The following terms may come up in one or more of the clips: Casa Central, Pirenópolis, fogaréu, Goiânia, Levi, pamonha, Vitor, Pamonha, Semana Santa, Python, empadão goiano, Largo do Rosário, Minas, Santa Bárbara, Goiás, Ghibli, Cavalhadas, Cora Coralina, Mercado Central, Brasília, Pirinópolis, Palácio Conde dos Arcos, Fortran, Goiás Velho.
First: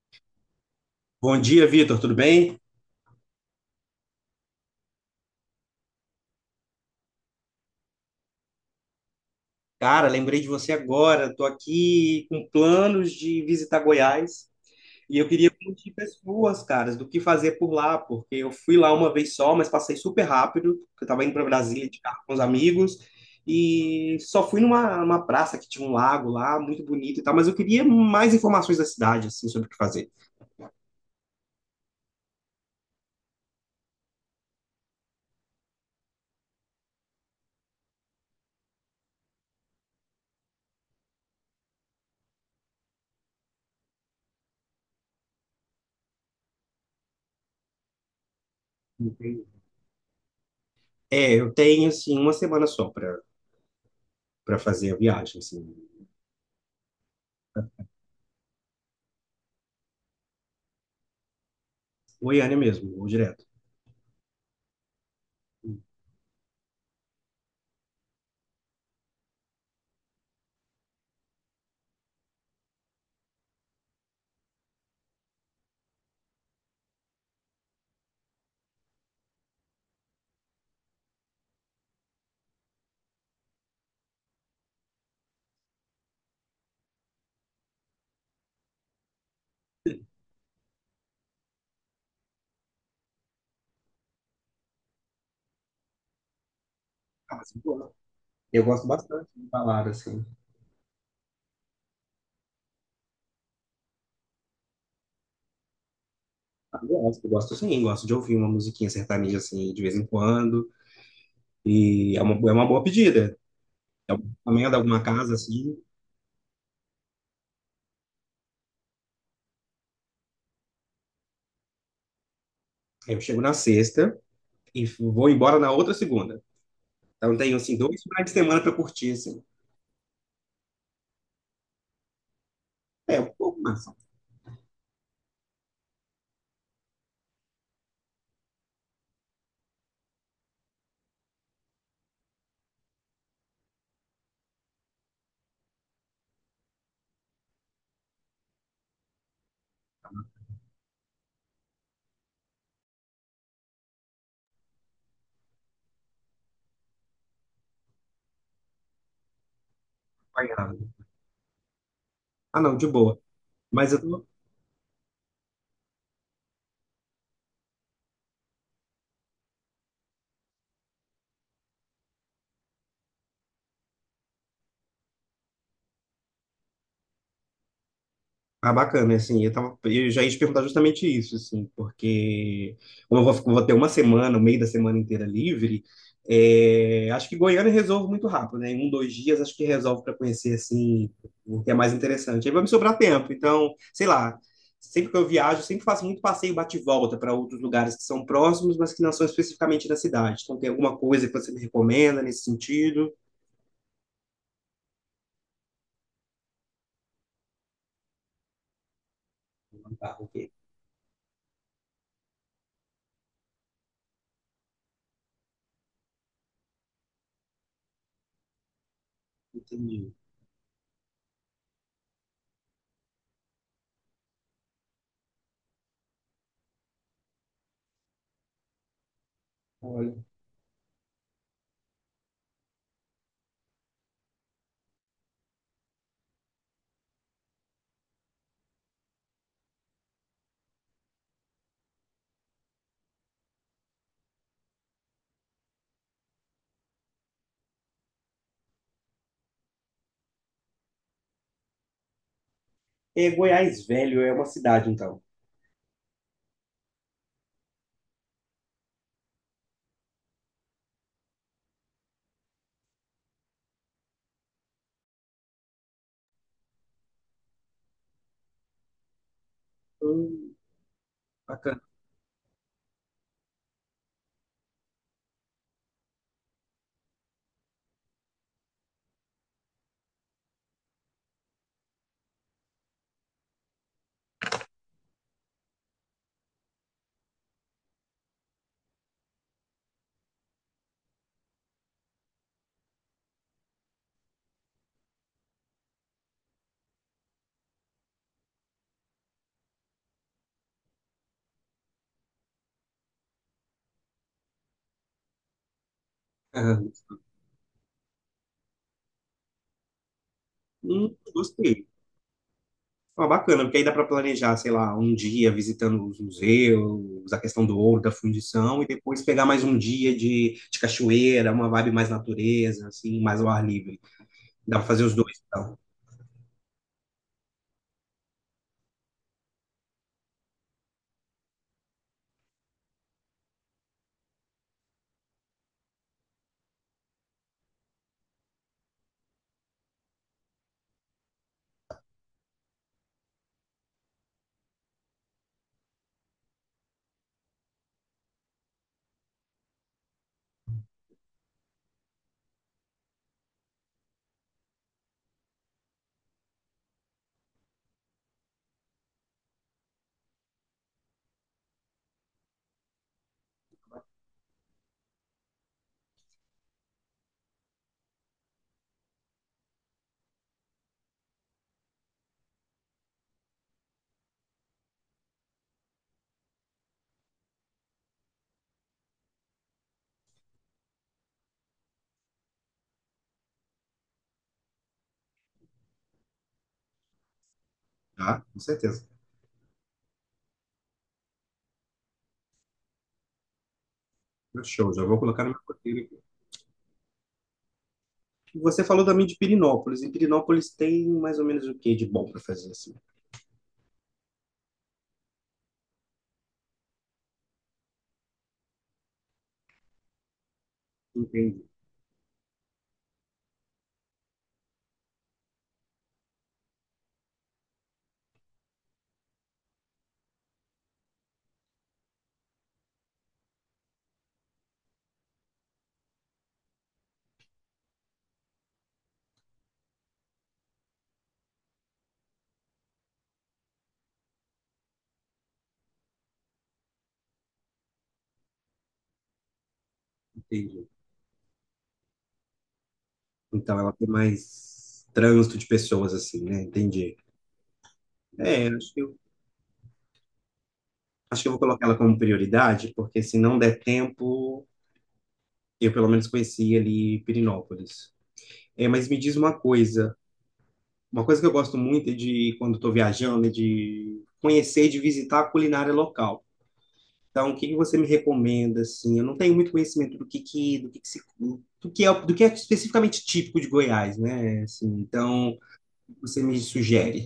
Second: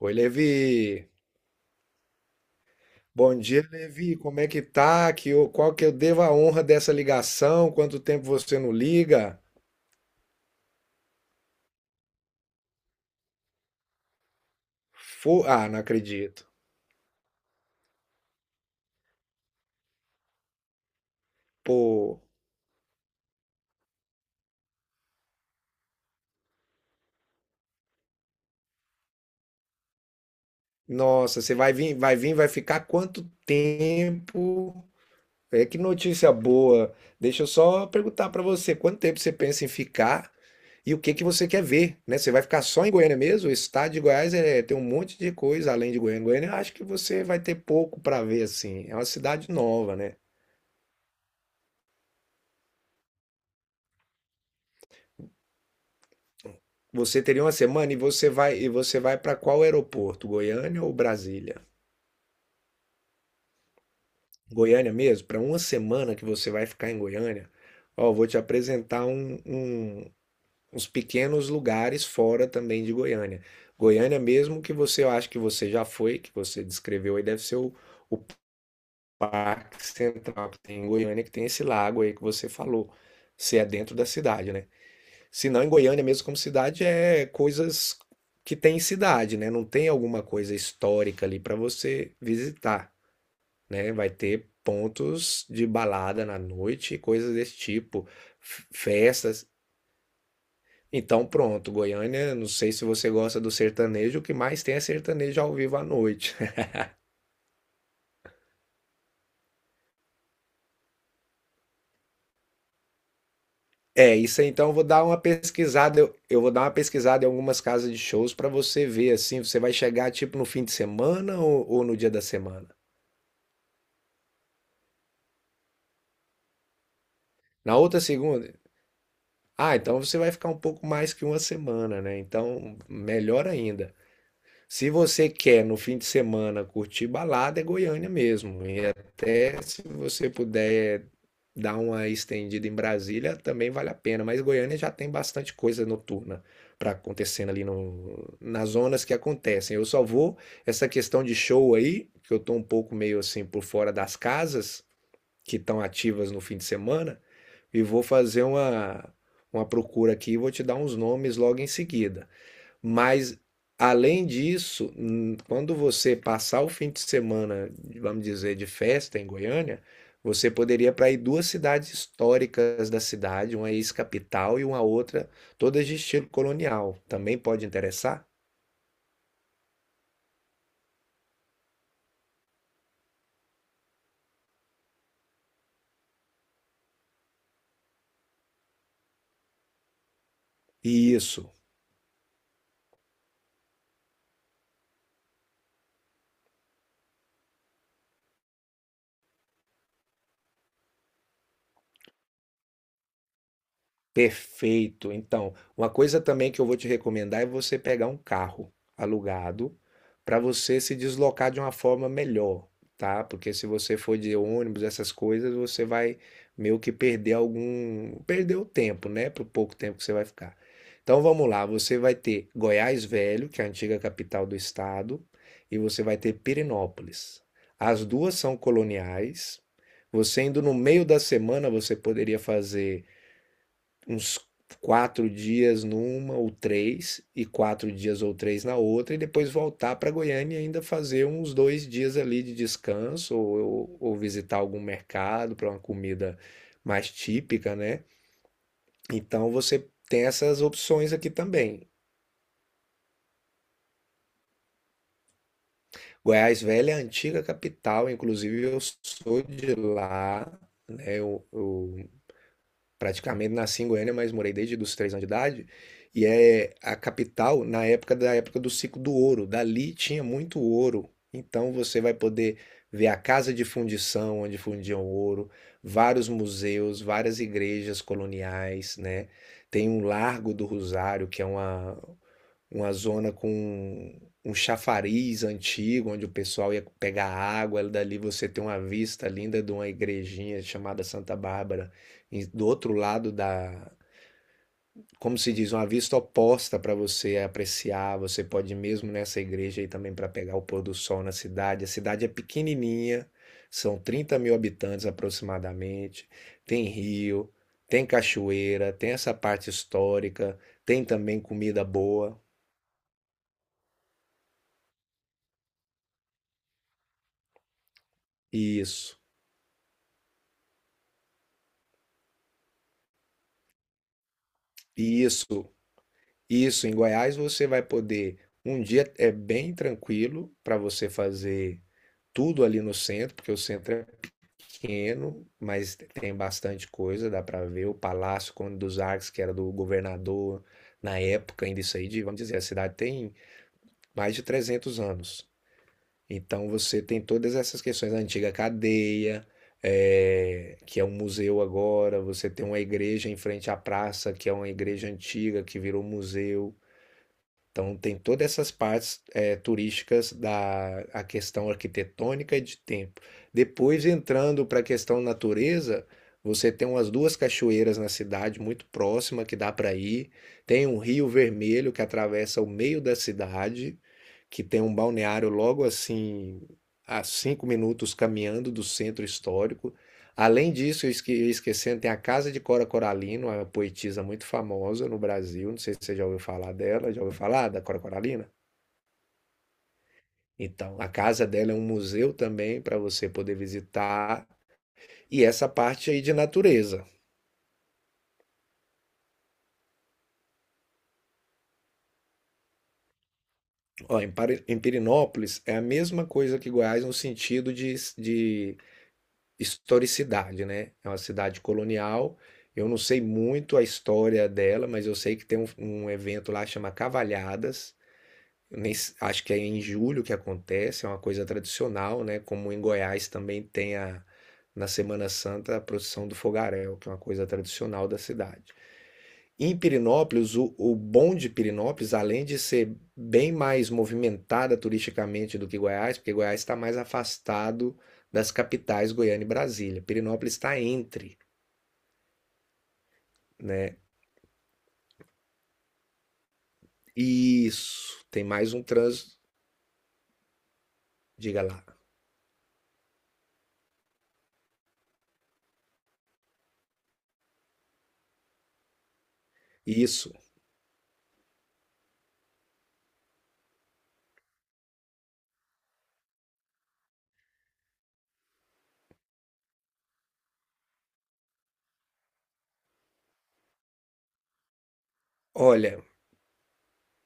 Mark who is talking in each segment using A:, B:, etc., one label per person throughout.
A: Oi, Levi.
B: Bom dia, Vitor, tudo bem?
A: Bom dia, Levi. Como é que tá? Qual que eu devo a honra dessa ligação? Quanto tempo você não liga?
B: Cara, lembrei de você agora. Estou aqui com planos de visitar Goiás e eu queria
A: Não
B: pedir
A: acredito.
B: pessoas, caras, do que fazer por lá, porque eu fui lá uma vez só, mas passei super rápido, porque eu estava indo para Brasília de carro
A: Pô,
B: com os amigos e só fui numa praça que tinha um lago lá, muito bonito e tal, mas eu queria mais informações da cidade, assim, sobre o que fazer.
A: nossa, você vai vir, vai ficar quanto tempo? É que notícia boa. Deixa eu só perguntar pra você, quanto tempo você pensa em ficar e o que que você quer ver, né? Você vai ficar só em Goiânia mesmo? O estado de Goiás é, tem um monte de coisa além de Goiânia. Goiânia, eu acho que você vai ter pouco pra ver assim. É uma
B: Entendi.
A: cidade nova, né?
B: É, eu tenho, assim, uma semana só para fazer a viagem, assim.
A: Você teria uma semana e você vai para qual aeroporto? Goiânia ou Brasília?
B: Goiânia mesmo, vou direto.
A: Goiânia mesmo? Para uma semana que você vai ficar em Goiânia, ó, vou te apresentar uns pequenos lugares fora também de Goiânia. Goiânia mesmo que você eu acho que você já foi, que você descreveu aí, deve ser o Parque Central que tem em Goiânia, que tem esse lago aí que você falou. Se é dentro da cidade, né? Se não, em Goiânia mesmo como cidade é coisas que tem em cidade, né? Não tem alguma coisa histórica ali para você visitar, né? Vai ter pontos de balada na noite, coisas
B: Ah, mas
A: desse tipo,
B: eu gosto bastante de
A: festas.
B: balada, assim.
A: Então, pronto, Goiânia, não sei se você gosta do sertanejo, o que mais tem é sertanejo ao vivo à noite.
B: Ah, eu gosto, eu gosto sim, gosto de ouvir uma musiquinha sertaneja, assim, de vez em quando. É uma boa pedida.
A: É,
B: Eu
A: isso aí, então eu
B: encomendo
A: vou
B: alguma
A: dar uma
B: casa, assim,
A: pesquisada, eu vou dar uma pesquisada em algumas casas de shows para você ver assim. Você vai chegar tipo no fim de semana ou no dia da semana?
B: eu chego na sexta e vou embora na outra segunda. Então tenho,
A: Na
B: assim,
A: outra
B: dois finais de
A: segunda?
B: semana para curtir, assim.
A: Ah, então você vai ficar um pouco mais que uma semana, né? Então,
B: É, um
A: melhor
B: pouco mais, assim,
A: ainda. Se você quer no fim de semana curtir balada, é Goiânia mesmo. E até se você puder dar uma estendida em Brasília, também vale a pena. Mas Goiânia já tem bastante coisa noturna para acontecendo ali no, nas zonas que acontecem. Eu só vou, essa questão de show aí, que eu tô um pouco meio assim por fora das casas que estão ativas no fim de semana e vou fazer uma procura aqui e vou te dar
B: acompanhado.
A: uns nomes logo em seguida.
B: Ah, não, de boa.
A: Mas,
B: Mas eu tô.
A: além disso, quando você passar o fim de semana, vamos dizer, de festa em Goiânia, você poderia para ir duas cidades históricas da cidade, uma ex-capital e uma outra, todas de estilo colonial. Também pode interessar?
B: Ah, bacana, assim, eu tava, eu já ia te perguntar justamente isso, assim, porque como eu vou, vou ter uma semana, o meio da semana inteira livre, é, acho que Goiânia resolve muito rápido, né? Em um, dois dias acho que resolve para conhecer, assim,
A: E isso.
B: o que é mais interessante. Aí vai me sobrar tempo, então, sei lá, sempre que eu viajo, sempre faço muito passeio bate-volta para outros lugares que são próximos, mas que não são especificamente da cidade. Então, tem alguma coisa que você me recomenda nesse sentido?
A: Perfeito. Então, uma coisa também que eu vou te recomendar é você pegar um carro alugado
B: Tá, ok,
A: para você se deslocar de uma forma melhor, tá? Porque se você for de ônibus, essas coisas, você vai meio que perder algum, perder o tempo, né? Pro pouco tempo que
B: entendi.
A: você vai ficar. Então, vamos lá, você vai ter Goiás Velho, que é a antiga capital do estado, e você vai ter Pirenópolis. As duas são coloniais.
B: Olha,
A: Você indo no meio da semana, você poderia fazer uns 4 dias numa ou três, e 4 dias ou três na outra, e depois voltar para Goiânia e ainda fazer uns 2 dias ali de descanso, ou visitar algum mercado para uma comida mais típica, né? Então você tem essas opções aqui também.
B: é, Goiás Velho é uma cidade, então.
A: Goiás Velha é a antiga capital, inclusive eu sou de lá, né? Eu praticamente nasci em Goiânia, mas morei desde os 3 anos de idade. E é a capital na época da época do ciclo do ouro. Dali tinha
B: Hum.
A: muito ouro. Então
B: Bacana.
A: você vai poder ver a casa de fundição onde fundiam ouro, vários museus, várias igrejas coloniais, né? Tem um Largo do Rosário, que é uma zona com um chafariz antigo, onde o pessoal ia pegar água. Dali você tem uma vista linda de uma igrejinha chamada Santa Bárbara, e do outro lado da, como se diz, uma vista oposta para você apreciar. Você pode ir mesmo nessa igreja aí também para pegar o pôr do sol na cidade. A cidade é pequenininha, são 30 mil habitantes aproximadamente. Tem
B: Aham.
A: rio, tem cachoeira, tem essa parte histórica, tem também comida
B: Gostei.
A: boa.
B: Ah, bacana, porque aí dá para planejar, sei lá, um dia visitando os museus, a questão do ouro, da fundição, e
A: Isso.
B: depois pegar mais um dia de cachoeira, uma vibe mais natureza, assim, mais ao ar livre. Dá para fazer os dois,
A: Isso,
B: então.
A: isso. Em Goiás você vai poder. Um dia é bem tranquilo para você fazer tudo ali no centro, porque o centro é pequeno, mas tem bastante coisa. Dá para ver o Palácio Conde dos Arcos, que era do governador na época, ainda isso aí, de, vamos dizer, a cidade tem mais de 300 anos. Então você tem todas essas questões, a antiga cadeia, que é um museu agora. Você tem uma igreja em frente à praça, que é uma igreja antiga que virou museu. Então tem todas essas partes turísticas da a questão arquitetônica e de tempo. Depois entrando para a questão natureza, você tem umas duas cachoeiras na cidade muito próxima que dá para ir. Tem um rio vermelho que atravessa o meio da cidade, que tem um balneário logo assim a 5 minutos caminhando do centro histórico. Além disso, eu ia esquecendo, tem a Casa de Cora Coralina, uma poetisa muito famosa no Brasil. Não sei se você já ouviu falar dela. Já ouviu falar da Cora
B: Tá?
A: Coralina?
B: Com certeza.
A: Então, a casa dela é um museu também para você poder visitar.
B: Show, já vou
A: E
B: colocar no meu
A: essa
B: roteiro
A: parte
B: aqui.
A: aí de natureza.
B: Você falou também de Pirinópolis, e Pirinópolis tem mais ou menos o que de bom para fazer, assim?
A: Ó, em Pirinópolis é a mesma coisa que Goiás no sentido de historicidade, né? É uma
B: Entendi,
A: cidade colonial. Eu não sei muito a história dela, mas eu sei que tem um, evento lá que chama Cavalhadas. Nem s- acho que é em julho que acontece, é uma coisa tradicional, né? Como em Goiás também tem a, na Semana Santa a procissão do fogaréu, que é uma coisa tradicional da cidade. Em Pirinópolis, o bom de Pirinópolis, além de ser bem mais movimentada turisticamente do que Goiás, porque Goiás está mais afastado das capitais Goiânia e Brasília. Pirinópolis está
B: entendi.
A: entre,
B: Então ela
A: né?
B: tem mais trânsito de pessoas, assim, né? Entendi.
A: Isso, tem
B: É,
A: mais um
B: acho que,
A: trânsito.
B: acho que eu vou
A: Diga lá.
B: colocar ela como prioridade, porque se não der tempo, eu pelo menos conheci ali Pirinópolis. É, mas me diz
A: Isso.
B: uma coisa que eu gosto muito é de quando estou viajando, é de conhecer e de visitar a culinária local. Então, o que que você me recomenda assim? Eu não tenho muito conhecimento do que se, do que é especificamente típico de Goiás, né? Assim, então,
A: Olha,
B: o que você me sugere.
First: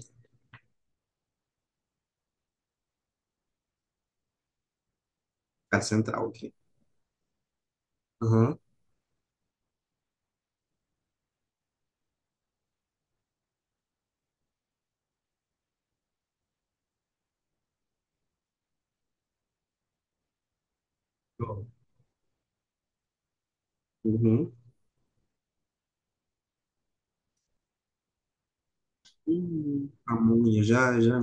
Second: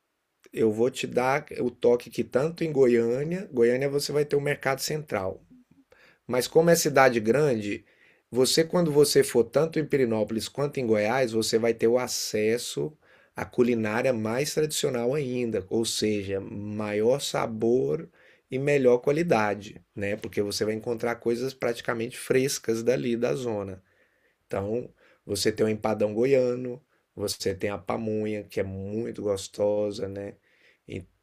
A: eu vou te dar o toque que tanto em Goiânia você vai ter o Mercado Central.
B: Casa Central
A: Mas
B: aqui.
A: como é cidade grande,
B: Aham.
A: você quando você for tanto em Pirinópolis quanto em Goiás, você vai ter o acesso à culinária mais tradicional ainda, ou seja, maior sabor e melhor qualidade, né? Porque você vai encontrar coisas praticamente frescas dali da zona.
B: Uhum.
A: Então, você tem o empadão goiano, você tem a pamonha, que é muito gostosa, né?
B: Pamonha, já,
A: E-
B: já.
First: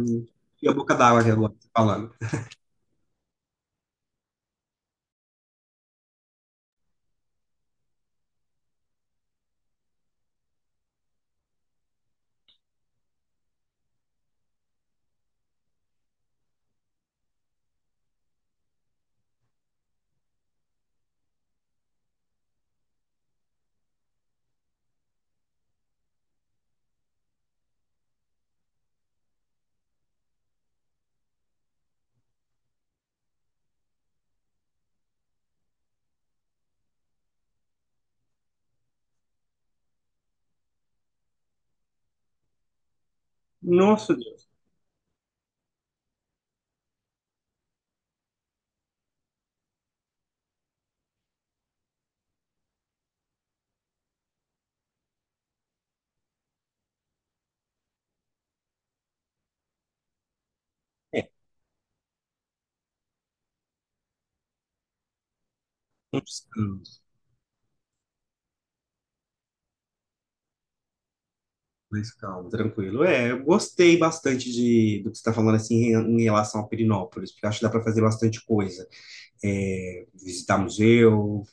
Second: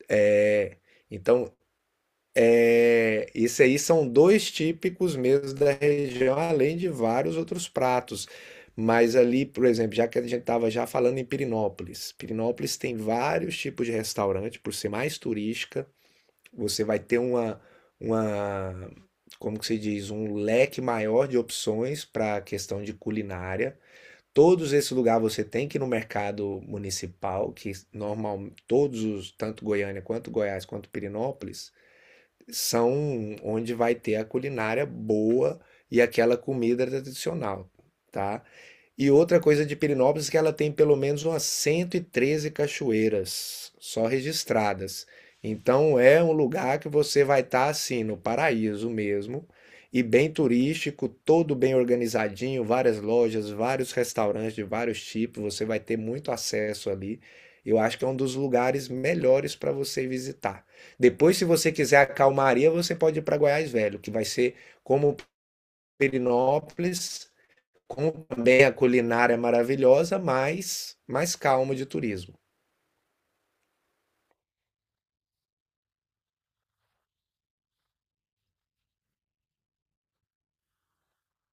B: E a
A: É,
B: boca d'água aqui
A: então,
B: agora, falando.
A: é, isso aí são dois típicos mesmo da região, além de vários outros pratos. Mas ali, por exemplo, já que a gente estava já falando em Pirinópolis, Pirinópolis tem vários tipos de restaurante, por ser mais turística, você vai ter uma, como que se diz, um leque maior de opções para a questão de culinária. Todos esse lugar você tem que ir no mercado municipal, que normal, tanto Goiânia quanto Goiás quanto Pirinópolis, são onde vai ter a culinária boa e aquela comida tradicional, tá? E outra coisa de Pirinópolis é que ela tem pelo menos umas 113 cachoeiras só
B: Nossa, Deus.
A: registradas. Então é um lugar que você vai estar assim no paraíso mesmo e bem turístico, todo bem organizadinho, várias lojas, vários restaurantes de vários tipos, você vai ter muito acesso ali. Eu acho que é um dos lugares melhores para você visitar.
B: É,
A: Depois, se você quiser a calmaria, você pode ir para Goiás Velho, que vai ser como
B: um descanso,
A: Pirinópolis, com também a culinária é maravilhosa, mas mais calma de
B: mais
A: turismo.
B: calmo, tranquilo. É, eu gostei bastante do que você está falando, assim, em, em relação a Perinópolis, porque eu acho que dá para fazer bastante coisa. É, visitar museu,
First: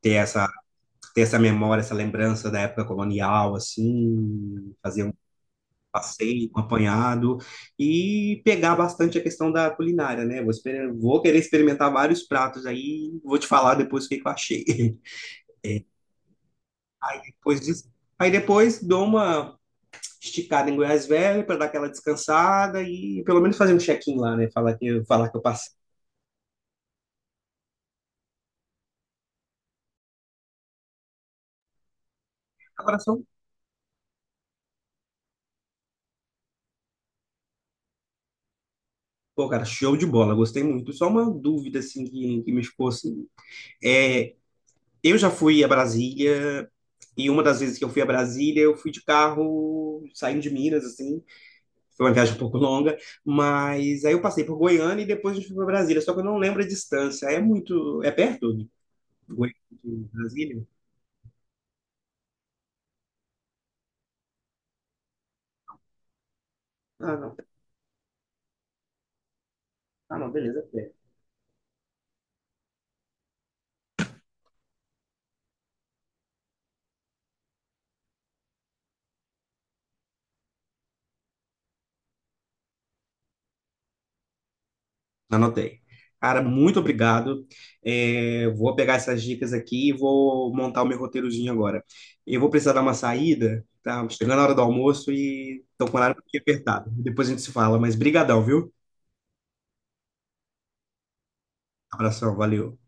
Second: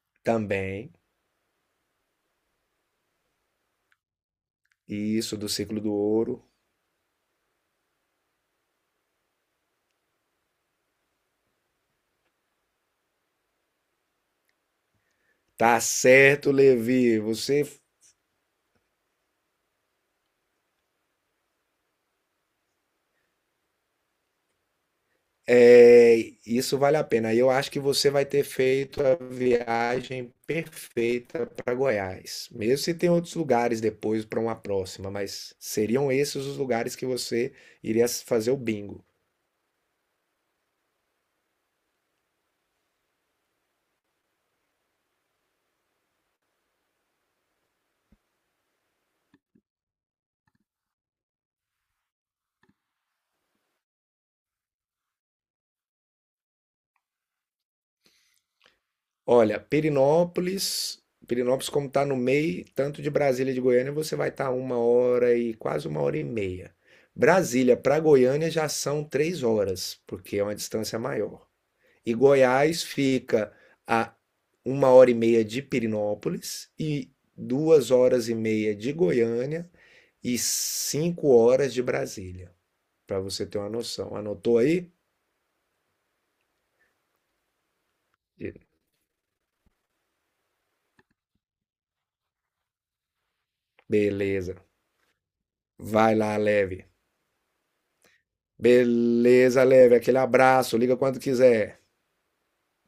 B: ter essa,
A: Também,
B: ter essa memória, essa lembrança da época colonial, assim, fazer
A: e isso do ciclo do ouro.
B: passeio, um apanhado e pegar bastante a questão da culinária, né? Vou querer experimentar vários pratos aí, vou te falar depois o que que eu achei.
A: Tá certo, Levi,
B: Depois disso. Aí depois dou uma esticada em Goiás Velho para dar aquela descansada e pelo menos fazer um check-in lá, né? Falar que eu passei.
A: é, isso vale a pena. Eu acho que você vai ter feito a viagem perfeita para Goiás. Mesmo se
B: Agora
A: tem
B: só.
A: outros lugares depois para uma próxima, mas seriam esses os lugares que você iria fazer o bingo.
B: Pô, cara, show de bola, gostei muito. Só uma dúvida assim que me ficou assim. É, eu já fui a Brasília e uma das vezes que eu fui a Brasília, eu fui de carro saindo de Minas, assim, foi uma viagem um pouco longa, mas aí eu passei por Goiânia e depois a gente foi para Brasília, só que eu não lembro a distância. É muito. É perto de Goiânia
A: Olha,
B: de Brasília?
A: Perinópolis como está no meio, tanto de Brasília e de Goiânia, você vai estar uma hora e quase uma hora e meia.
B: Ah, não.
A: Brasília para Goiânia já são 3 horas,
B: Ah, não,
A: porque é uma
B: beleza, é
A: distância
B: perto.
A: maior. E Goiás fica a uma hora e meia de Perinópolis e 2 horas e meia de Goiânia e 5 horas de Brasília, para você ter uma noção. Anotou aí?
B: Anotei. Cara, muito obrigado. É, vou pegar essas dicas aqui e vou montar o meu roteirozinho agora. Eu vou precisar dar uma saída, tá? Chegando a hora
A: Beleza.
B: do almoço e tô com o
A: Vai
B: horário aqui
A: lá, leve.
B: apertado. Depois a gente se fala, mas brigadão, viu?
A: Beleza, Leve. Aquele abraço. Liga quando quiser.
B: Abração, valeu.